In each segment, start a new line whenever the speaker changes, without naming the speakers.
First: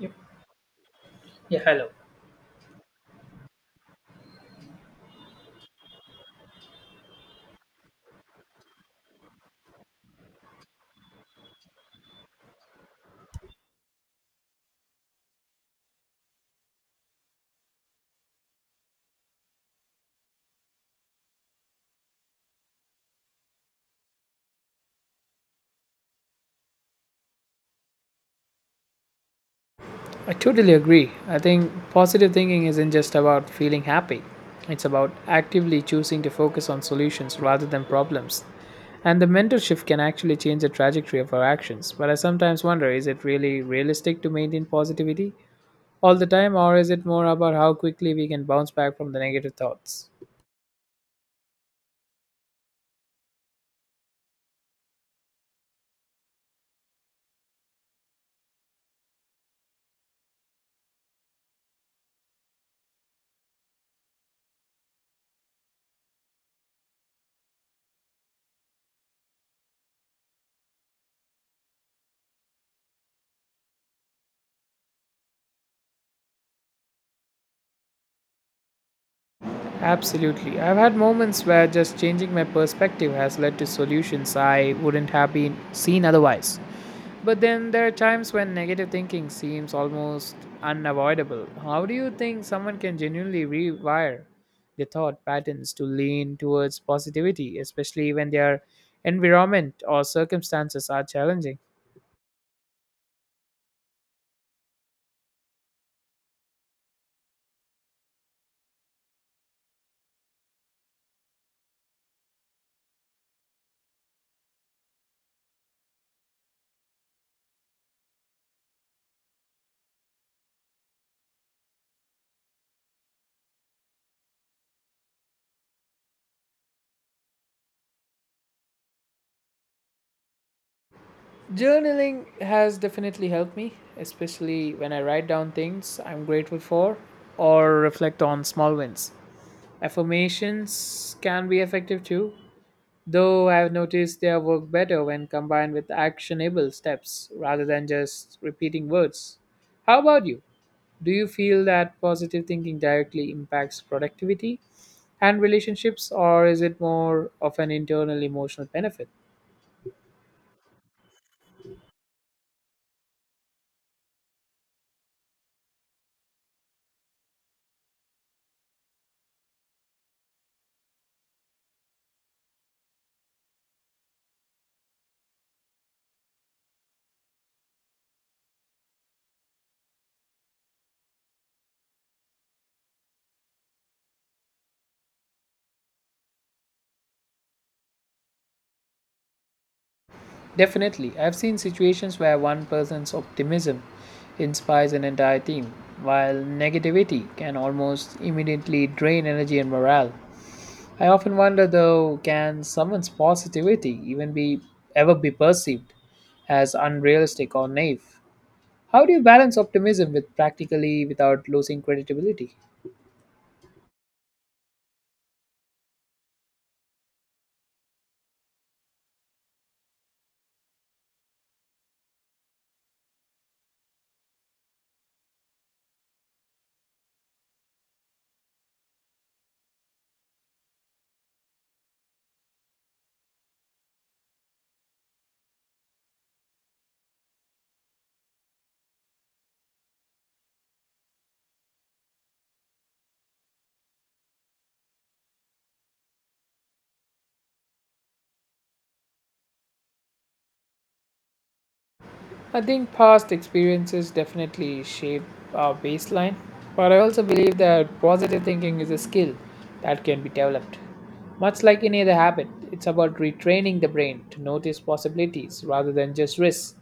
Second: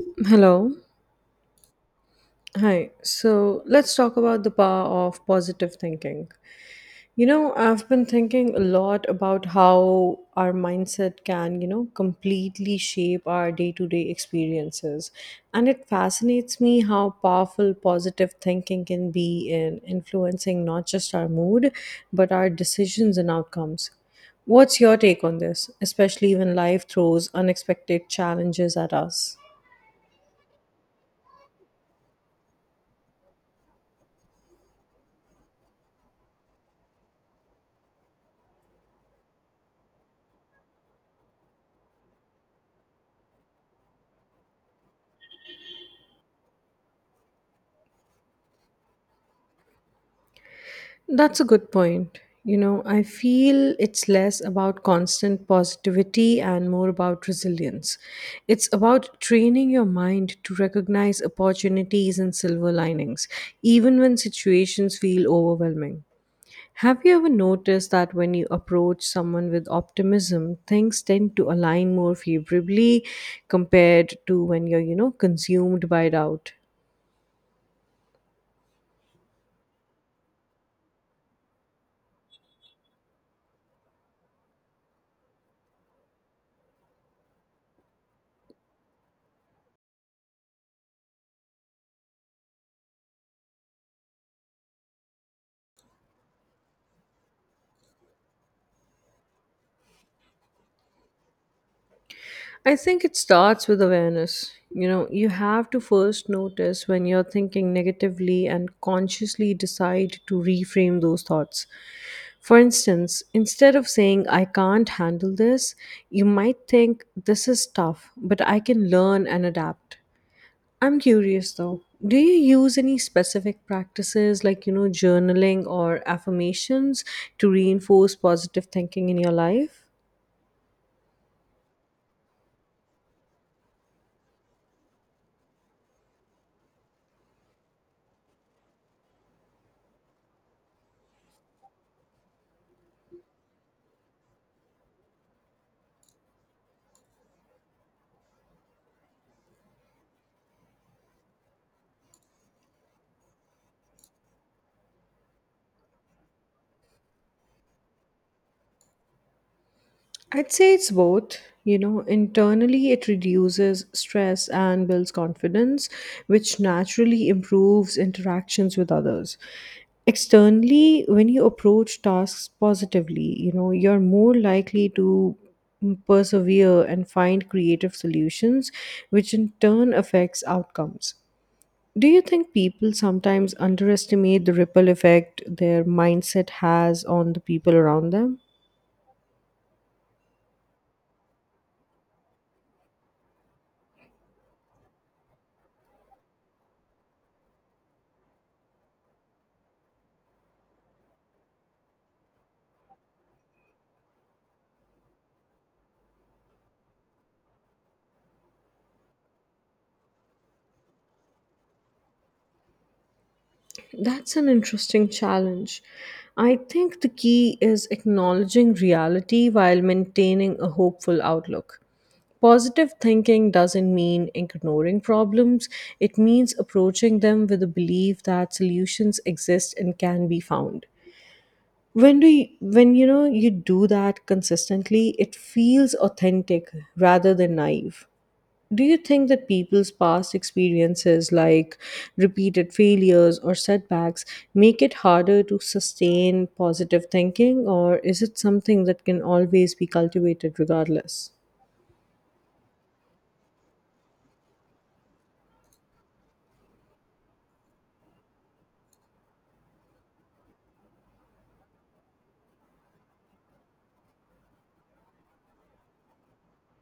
Yep.
Hello.
Yeah, hello.
Hi. So let's talk about the power of positive thinking. I've been thinking a lot about how our mindset can, completely shape our day to day experiences. And it fascinates me how powerful positive thinking can be in influencing not just our mood, but our decisions and outcomes. What's your take on this, especially when life throws unexpected challenges at us?
I totally agree. I think positive thinking isn't just about feeling happy. It's about actively choosing to focus on solutions rather than problems. And the mental shift can actually change the trajectory of our actions. But I sometimes wonder, is it really realistic to maintain positivity all the time, or is it more about how quickly we can bounce back from the negative thoughts?
That's a good point. I feel it's less about constant positivity and more about resilience. It's about training your mind to recognize opportunities and silver linings, even when situations feel overwhelming. Have you ever noticed that when you approach someone with optimism, things tend to align more favorably compared to when you're, consumed by doubt?
Absolutely. I've had moments where just changing my perspective has led to solutions I wouldn't have been seen otherwise. But then there are times when negative thinking seems almost unavoidable. How do you think someone can genuinely rewire their thought patterns to lean towards positivity, especially when their environment or circumstances are challenging?
I think it starts with awareness. You have to first notice when you're thinking negatively and consciously decide to reframe those thoughts. For instance, instead of saying, "I can't handle this," you might think, "This is tough, but I can learn and adapt." I'm curious though, do you use any specific practices like, journaling or affirmations to reinforce positive thinking in your life?
Journaling has definitely helped me, especially when I write down things I'm grateful for or reflect on small wins. Affirmations can be effective too, though I've noticed their work better when combined with actionable steps rather than just repeating words. How about you? Do you feel that positive thinking directly impacts productivity and relationships, or is it more of an internal emotional benefit?
I'd say it's both. Internally, it reduces stress and builds confidence, which naturally improves interactions with others. Externally, when you approach tasks positively, you're more likely to persevere and find creative solutions, which in turn affects outcomes. Do you think people sometimes underestimate the ripple effect their mindset has on the people around them?
Definitely. I've seen situations where one person's optimism inspires an entire team, while negativity can almost immediately drain energy and morale. I often wonder though, can someone's positivity even be ever be perceived as unrealistic or naive? How do you balance optimism with practically without losing credibility?
That's an interesting challenge. I think the key is acknowledging reality while maintaining a hopeful outlook. Positive thinking doesn't mean ignoring problems, it means approaching them with a belief that solutions exist and can be found. When you know you do that consistently, it feels authentic rather than naive. Do you think that people's past experiences, like repeated failures or setbacks, make it harder to sustain positive thinking, or is it something that can always be cultivated regardless?
I think past experiences definitely shape our baseline, but I also believe that positive thinking is a skill that can be developed. Much like any other habit, it's about retraining the brain to notice possibilities rather than just risks.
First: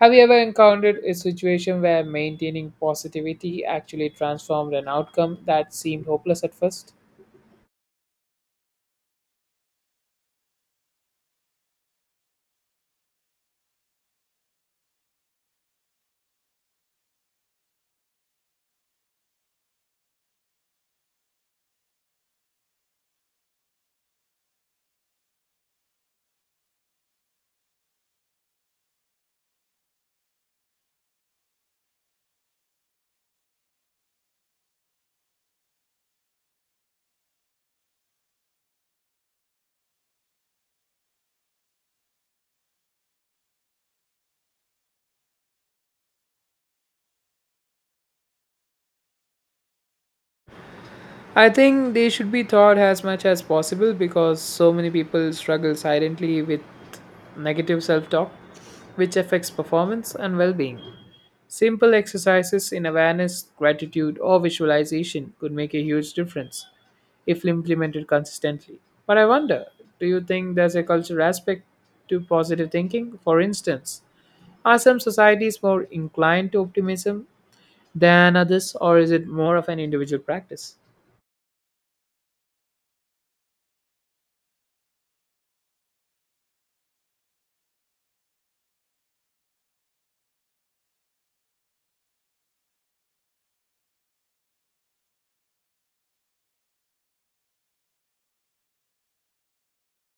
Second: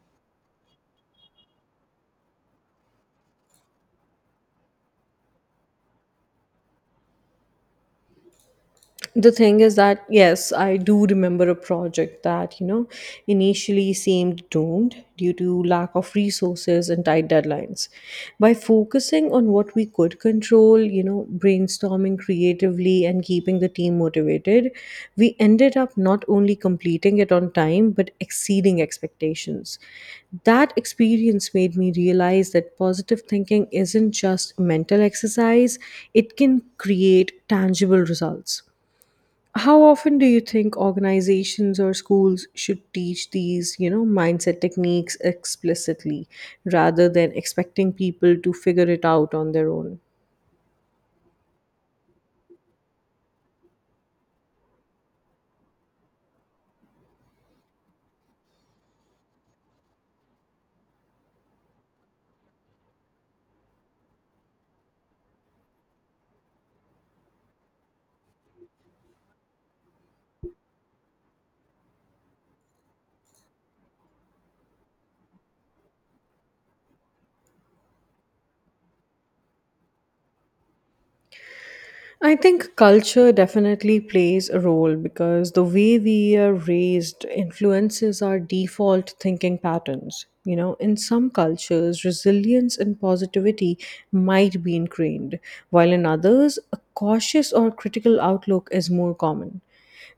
Have you ever encountered a situation where maintaining positivity actually transformed an outcome that seemed hopeless at first?
The thing is that yes, I do remember a project that, initially seemed doomed due to lack of resources and tight deadlines. By focusing on what we could control, brainstorming creatively and keeping the team motivated, we ended up not only completing it on time but exceeding expectations. That experience made me realize that positive thinking isn't just mental exercise, it can create tangible results. How often do you think organizations or schools should teach these, mindset techniques explicitly rather than expecting people to figure it out on their own?
I think they should be taught as much as possible because so many people struggle silently with negative self talk, which affects performance and well being. Simple exercises in awareness, gratitude, or visualization could make a huge difference if implemented consistently. But I wonder, do you think there's a cultural aspect to positive thinking? For instance, are some societies more inclined to optimism than others, or is it more of an individual practice?
I think culture definitely plays a role because the way we are raised influences our default thinking patterns. In some cultures, resilience and positivity might be ingrained, while in others, a cautious or critical outlook is more common.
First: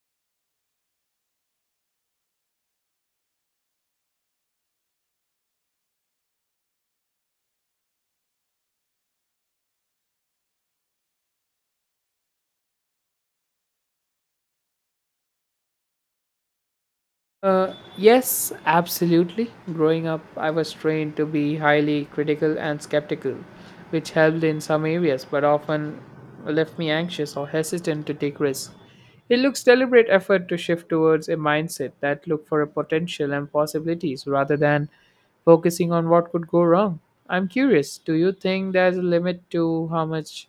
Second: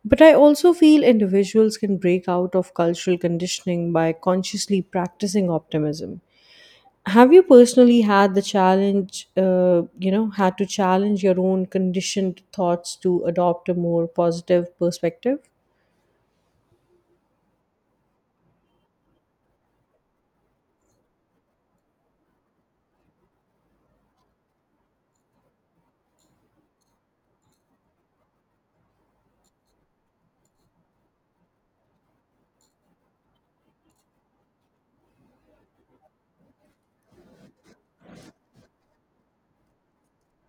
But I also feel individuals can break out of cultural conditioning by consciously practicing optimism. Have you personally had the challenge, had to challenge your own conditioned thoughts to adopt a more positive perspective?
Yes, absolutely. Growing up, I was trained to be highly critical and skeptical, which helped in some areas but often left me anxious or hesitant to take risks. It looks deliberate effort to shift towards a mindset that look for a potential and possibilities rather than focusing on what could go wrong. I'm curious, do you think there's a limit to how much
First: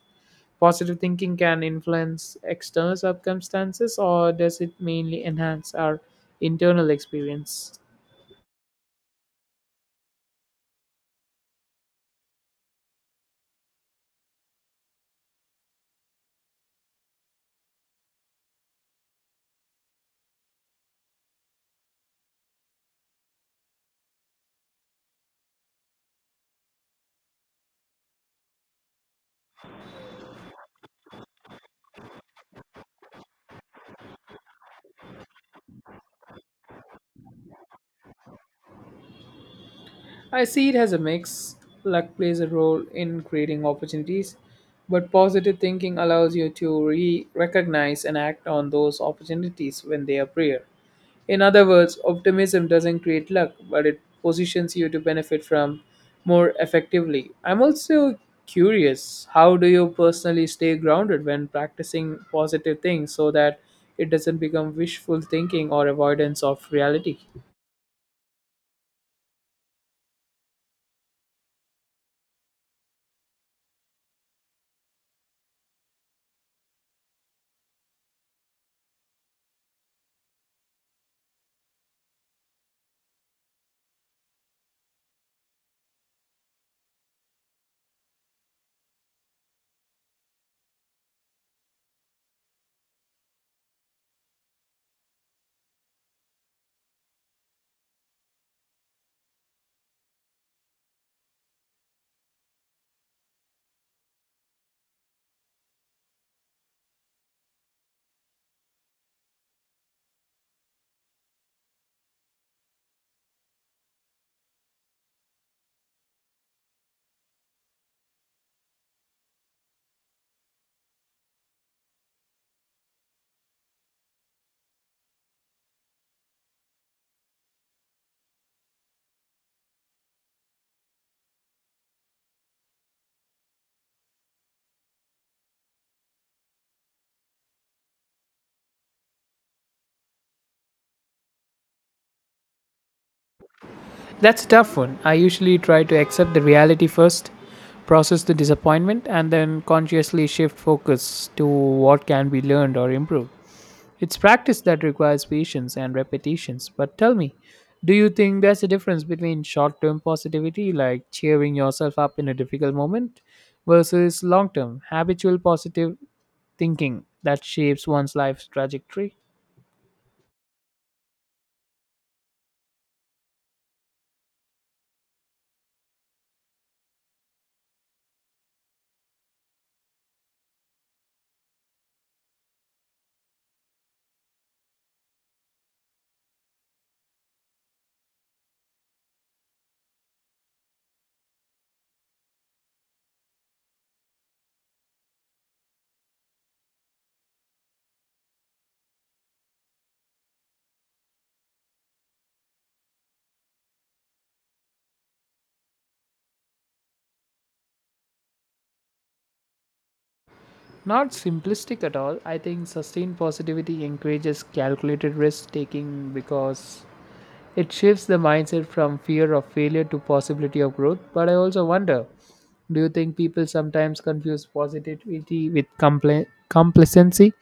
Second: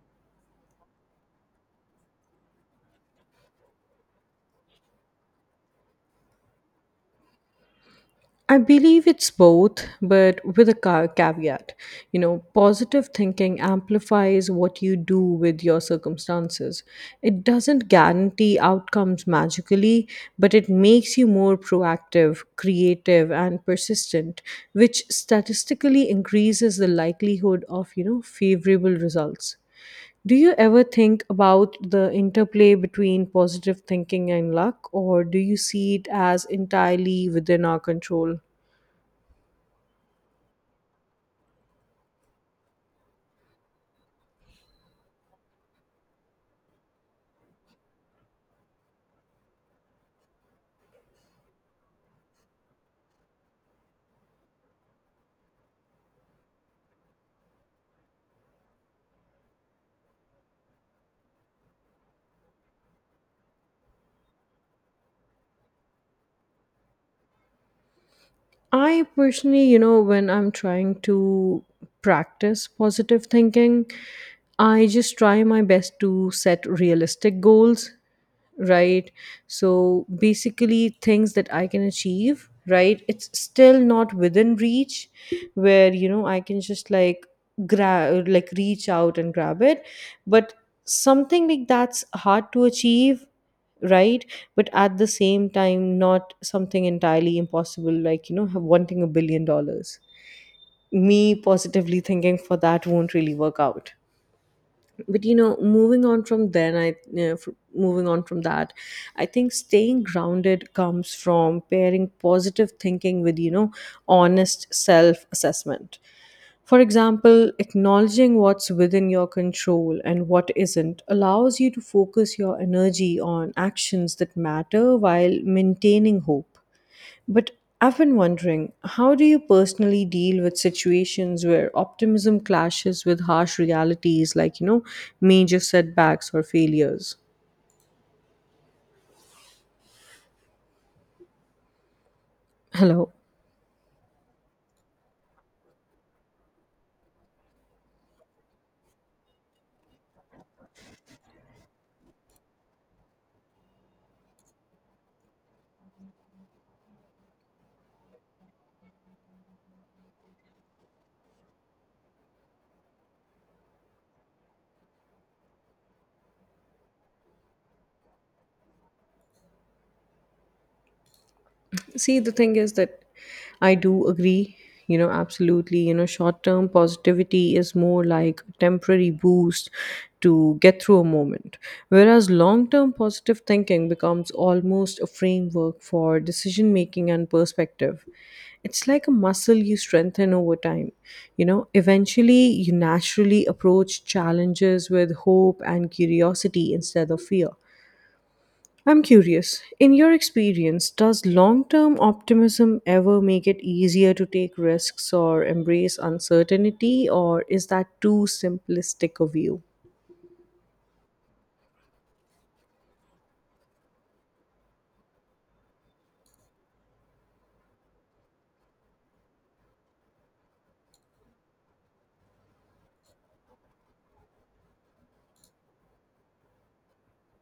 positive thinking can influence external circumstances, or does it mainly enhance our internal experience?
I believe it's both, but with a caveat. Positive thinking amplifies what you do with your circumstances. It doesn't guarantee outcomes magically, but it makes you more proactive, creative, and persistent, which statistically increases the likelihood of, favorable results. Do you ever think about the interplay between positive thinking and luck, or do you see it as entirely within our control?
I see it as a mix. Luck plays a role in creating opportunities, but positive thinking allows you to recognize and act on those opportunities when they appear. In other words, optimism doesn't create luck, but it positions you to benefit from more effectively. I'm also curious, how do you personally stay grounded when practicing positive things so that it doesn't become wishful thinking or avoidance of reality?
I personally, when I'm trying to practice positive thinking, I just try my best to set realistic goals, right? So basically, things that I can achieve, right? It's still not within reach where, I can just like grab, like reach out and grab it. But something like that's hard to achieve, right? But at the same time, not something entirely impossible, like wanting $1 billion. Me positively thinking for that won't really work out. But moving on from then, I you know, fr- moving on from that, I think staying grounded comes from pairing positive thinking with, honest self assessment. For example, acknowledging what's within your control and what isn't allows you to focus your energy on actions that matter while maintaining hope. But I've been wondering, how do you personally deal with situations where optimism clashes with harsh realities, like, major setbacks or failures? Hello.
That's a tough one. I usually try to accept the reality first, process the disappointment, and then consciously shift focus to what can be learned or improved. It's practice that requires patience and repetitions. But tell me, do you think there's a difference between short term positivity, like cheering yourself up in a difficult moment, versus long term, habitual positive thinking that shapes one's life's trajectory?
See, the thing is that I do agree, absolutely. Short term positivity is more like a temporary boost to get through a moment, whereas long term positive thinking becomes almost a framework for decision making and perspective. It's like a muscle you strengthen over time. Eventually, you naturally approach challenges with hope and curiosity instead of fear. I'm curious, in your experience, does long term optimism ever make it easier to take risks or embrace uncertainty, or is that too simplistic a view?
Not simplistic at all. I think sustained positivity encourages calculated risk taking because it shifts the mindset from fear of failure to possibility of growth. But I also wonder, do you think people sometimes confuse positivity with complacency?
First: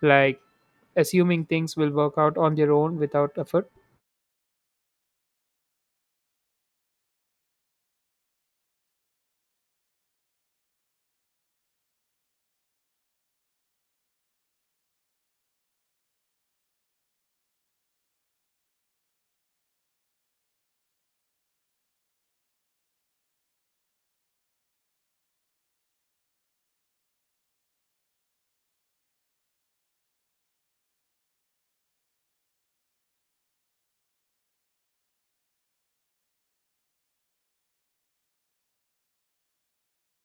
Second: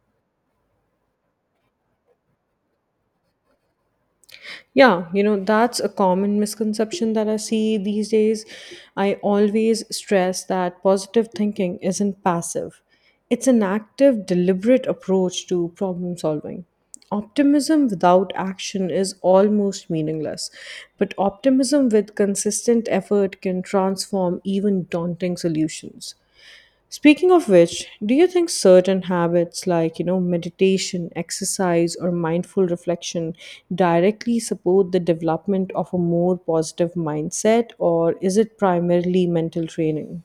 Like assuming things will work out on their own without effort?
Yeah, that's a common misconception that I see these days. I always stress that positive thinking isn't passive, it's an active, deliberate approach to problem solving. Optimism without action is almost meaningless, but optimism with consistent effort can transform even daunting solutions. Speaking of which, do you think certain habits like, meditation, exercise, or mindful reflection directly support the development of a more positive mindset, or is it primarily mental training?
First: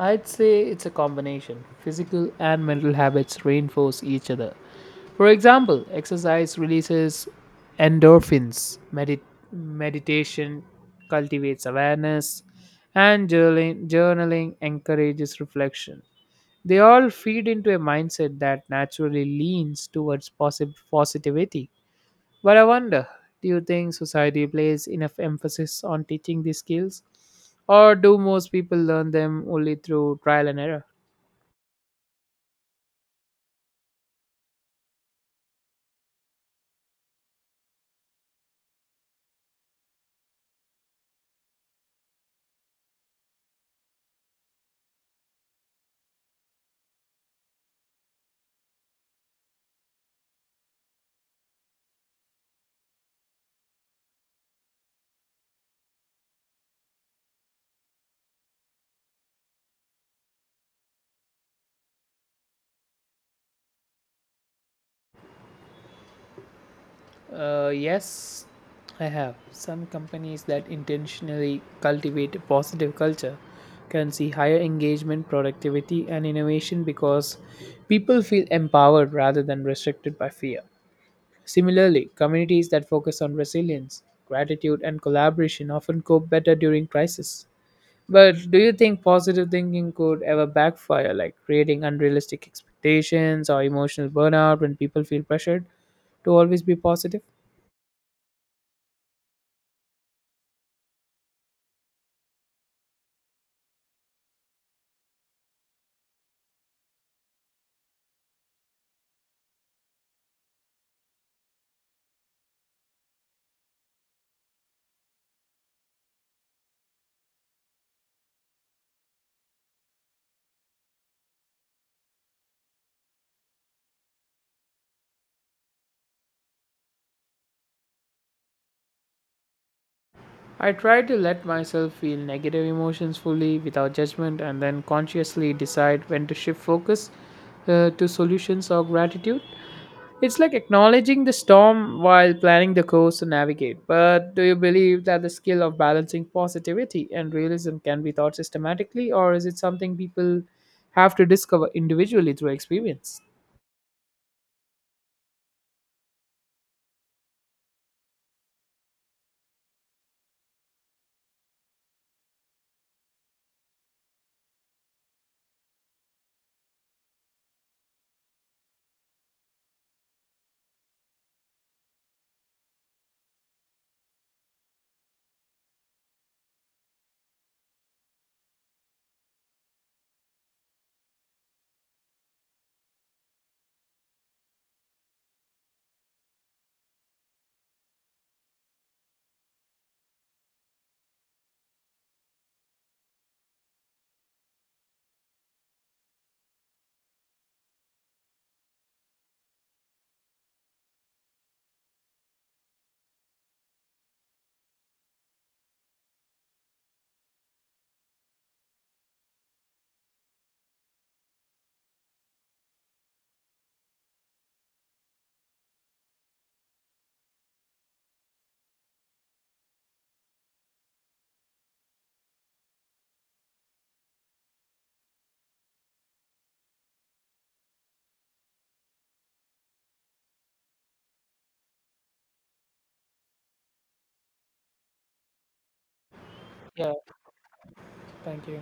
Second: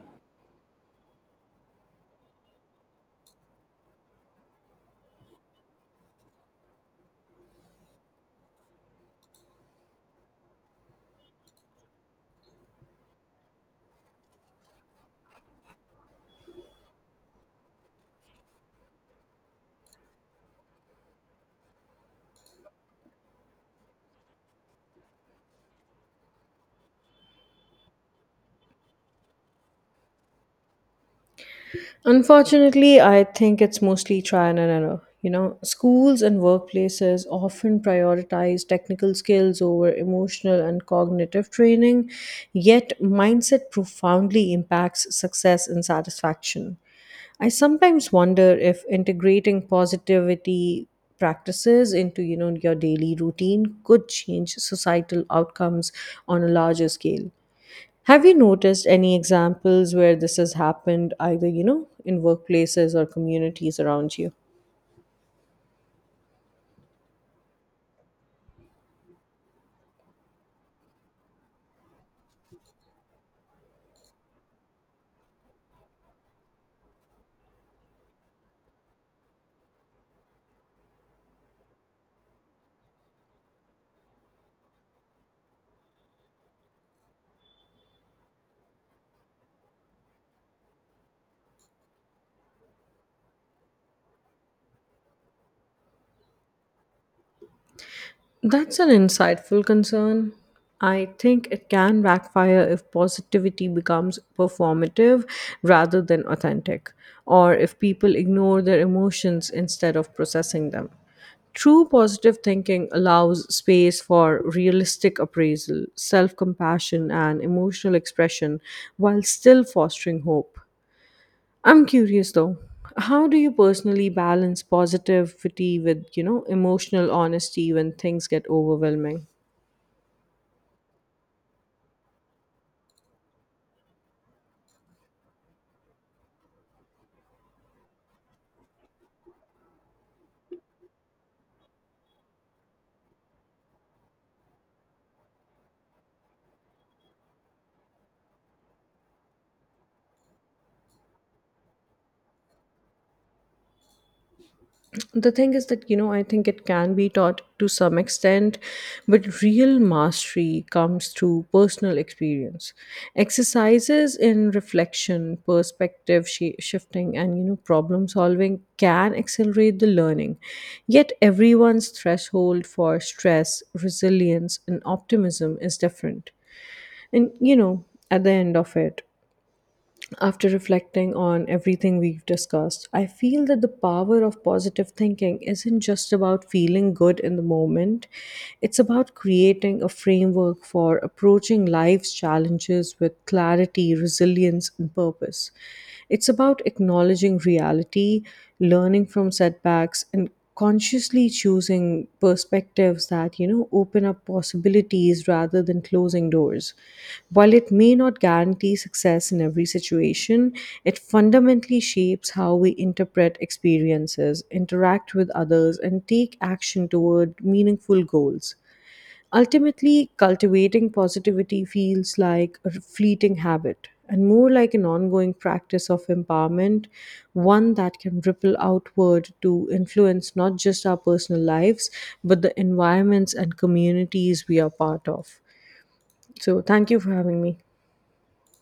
I'd say it's a combination. Physical and mental habits reinforce each other. For example, exercise releases endorphins, meditation cultivates awareness, and journaling encourages reflection. They all feed into a mindset that naturally leans towards positivity. But I wonder, do you think society plays enough emphasis on teaching these skills? Or do most people learn them only through trial and error?
Unfortunately, I think it's mostly trial and error. Schools and workplaces often prioritize technical skills over emotional and cognitive training, yet mindset profoundly impacts success and satisfaction. I sometimes wonder if integrating positivity practices into, your daily routine could change societal outcomes on a larger scale. Have you noticed any examples where this has happened, either, in workplaces or communities around you?
Yes, I have. Some companies that intentionally cultivate a positive culture can see higher engagement, productivity, and innovation because people feel empowered rather than restricted by fear. Similarly, communities that focus on resilience, gratitude, and collaboration often cope better during crisis. But do you think positive thinking could ever backfire, like creating unrealistic expectations or emotional burnout when people feel pressured to always be positive?
That's an insightful concern. I think it can backfire if positivity becomes performative rather than authentic, or if people ignore their emotions instead of processing them. True positive thinking allows space for realistic appraisal, self compassion, and emotional expression while still fostering hope. I'm curious though. How do you personally balance positivity with, emotional honesty when things get overwhelming?
I try to let myself feel negative emotions fully without judgment and then consciously decide when to shift focus, to solutions or gratitude. It's like acknowledging the storm while planning the course to navigate. But do you believe that the skill of balancing positivity and realism can be taught systematically, or is it something people have to discover individually through experience?
The thing is that, I think it can be taught to some extent, but real mastery comes through personal experience. Exercises in reflection, perspective shifting, and, problem solving can accelerate the learning. Yet everyone's threshold for stress, resilience, and optimism is different. And, at the end of it, after reflecting on everything we've discussed, I feel that the power of positive thinking isn't just about feeling good in the moment, it's about creating a framework for approaching life's challenges with clarity, resilience, and purpose. It's about acknowledging reality, learning from setbacks, and consciously choosing perspectives that, open up possibilities rather than closing doors. While it may not guarantee success in every situation, it fundamentally shapes how we interpret experiences, interact with others, and take action toward meaningful goals. Ultimately, cultivating positivity feels like a fleeting habit and more like an ongoing practice of empowerment, one that can ripple outward to influence not just our personal lives, but the environments and communities we are part of. So, thank
Yeah,
you for having me.
thank you.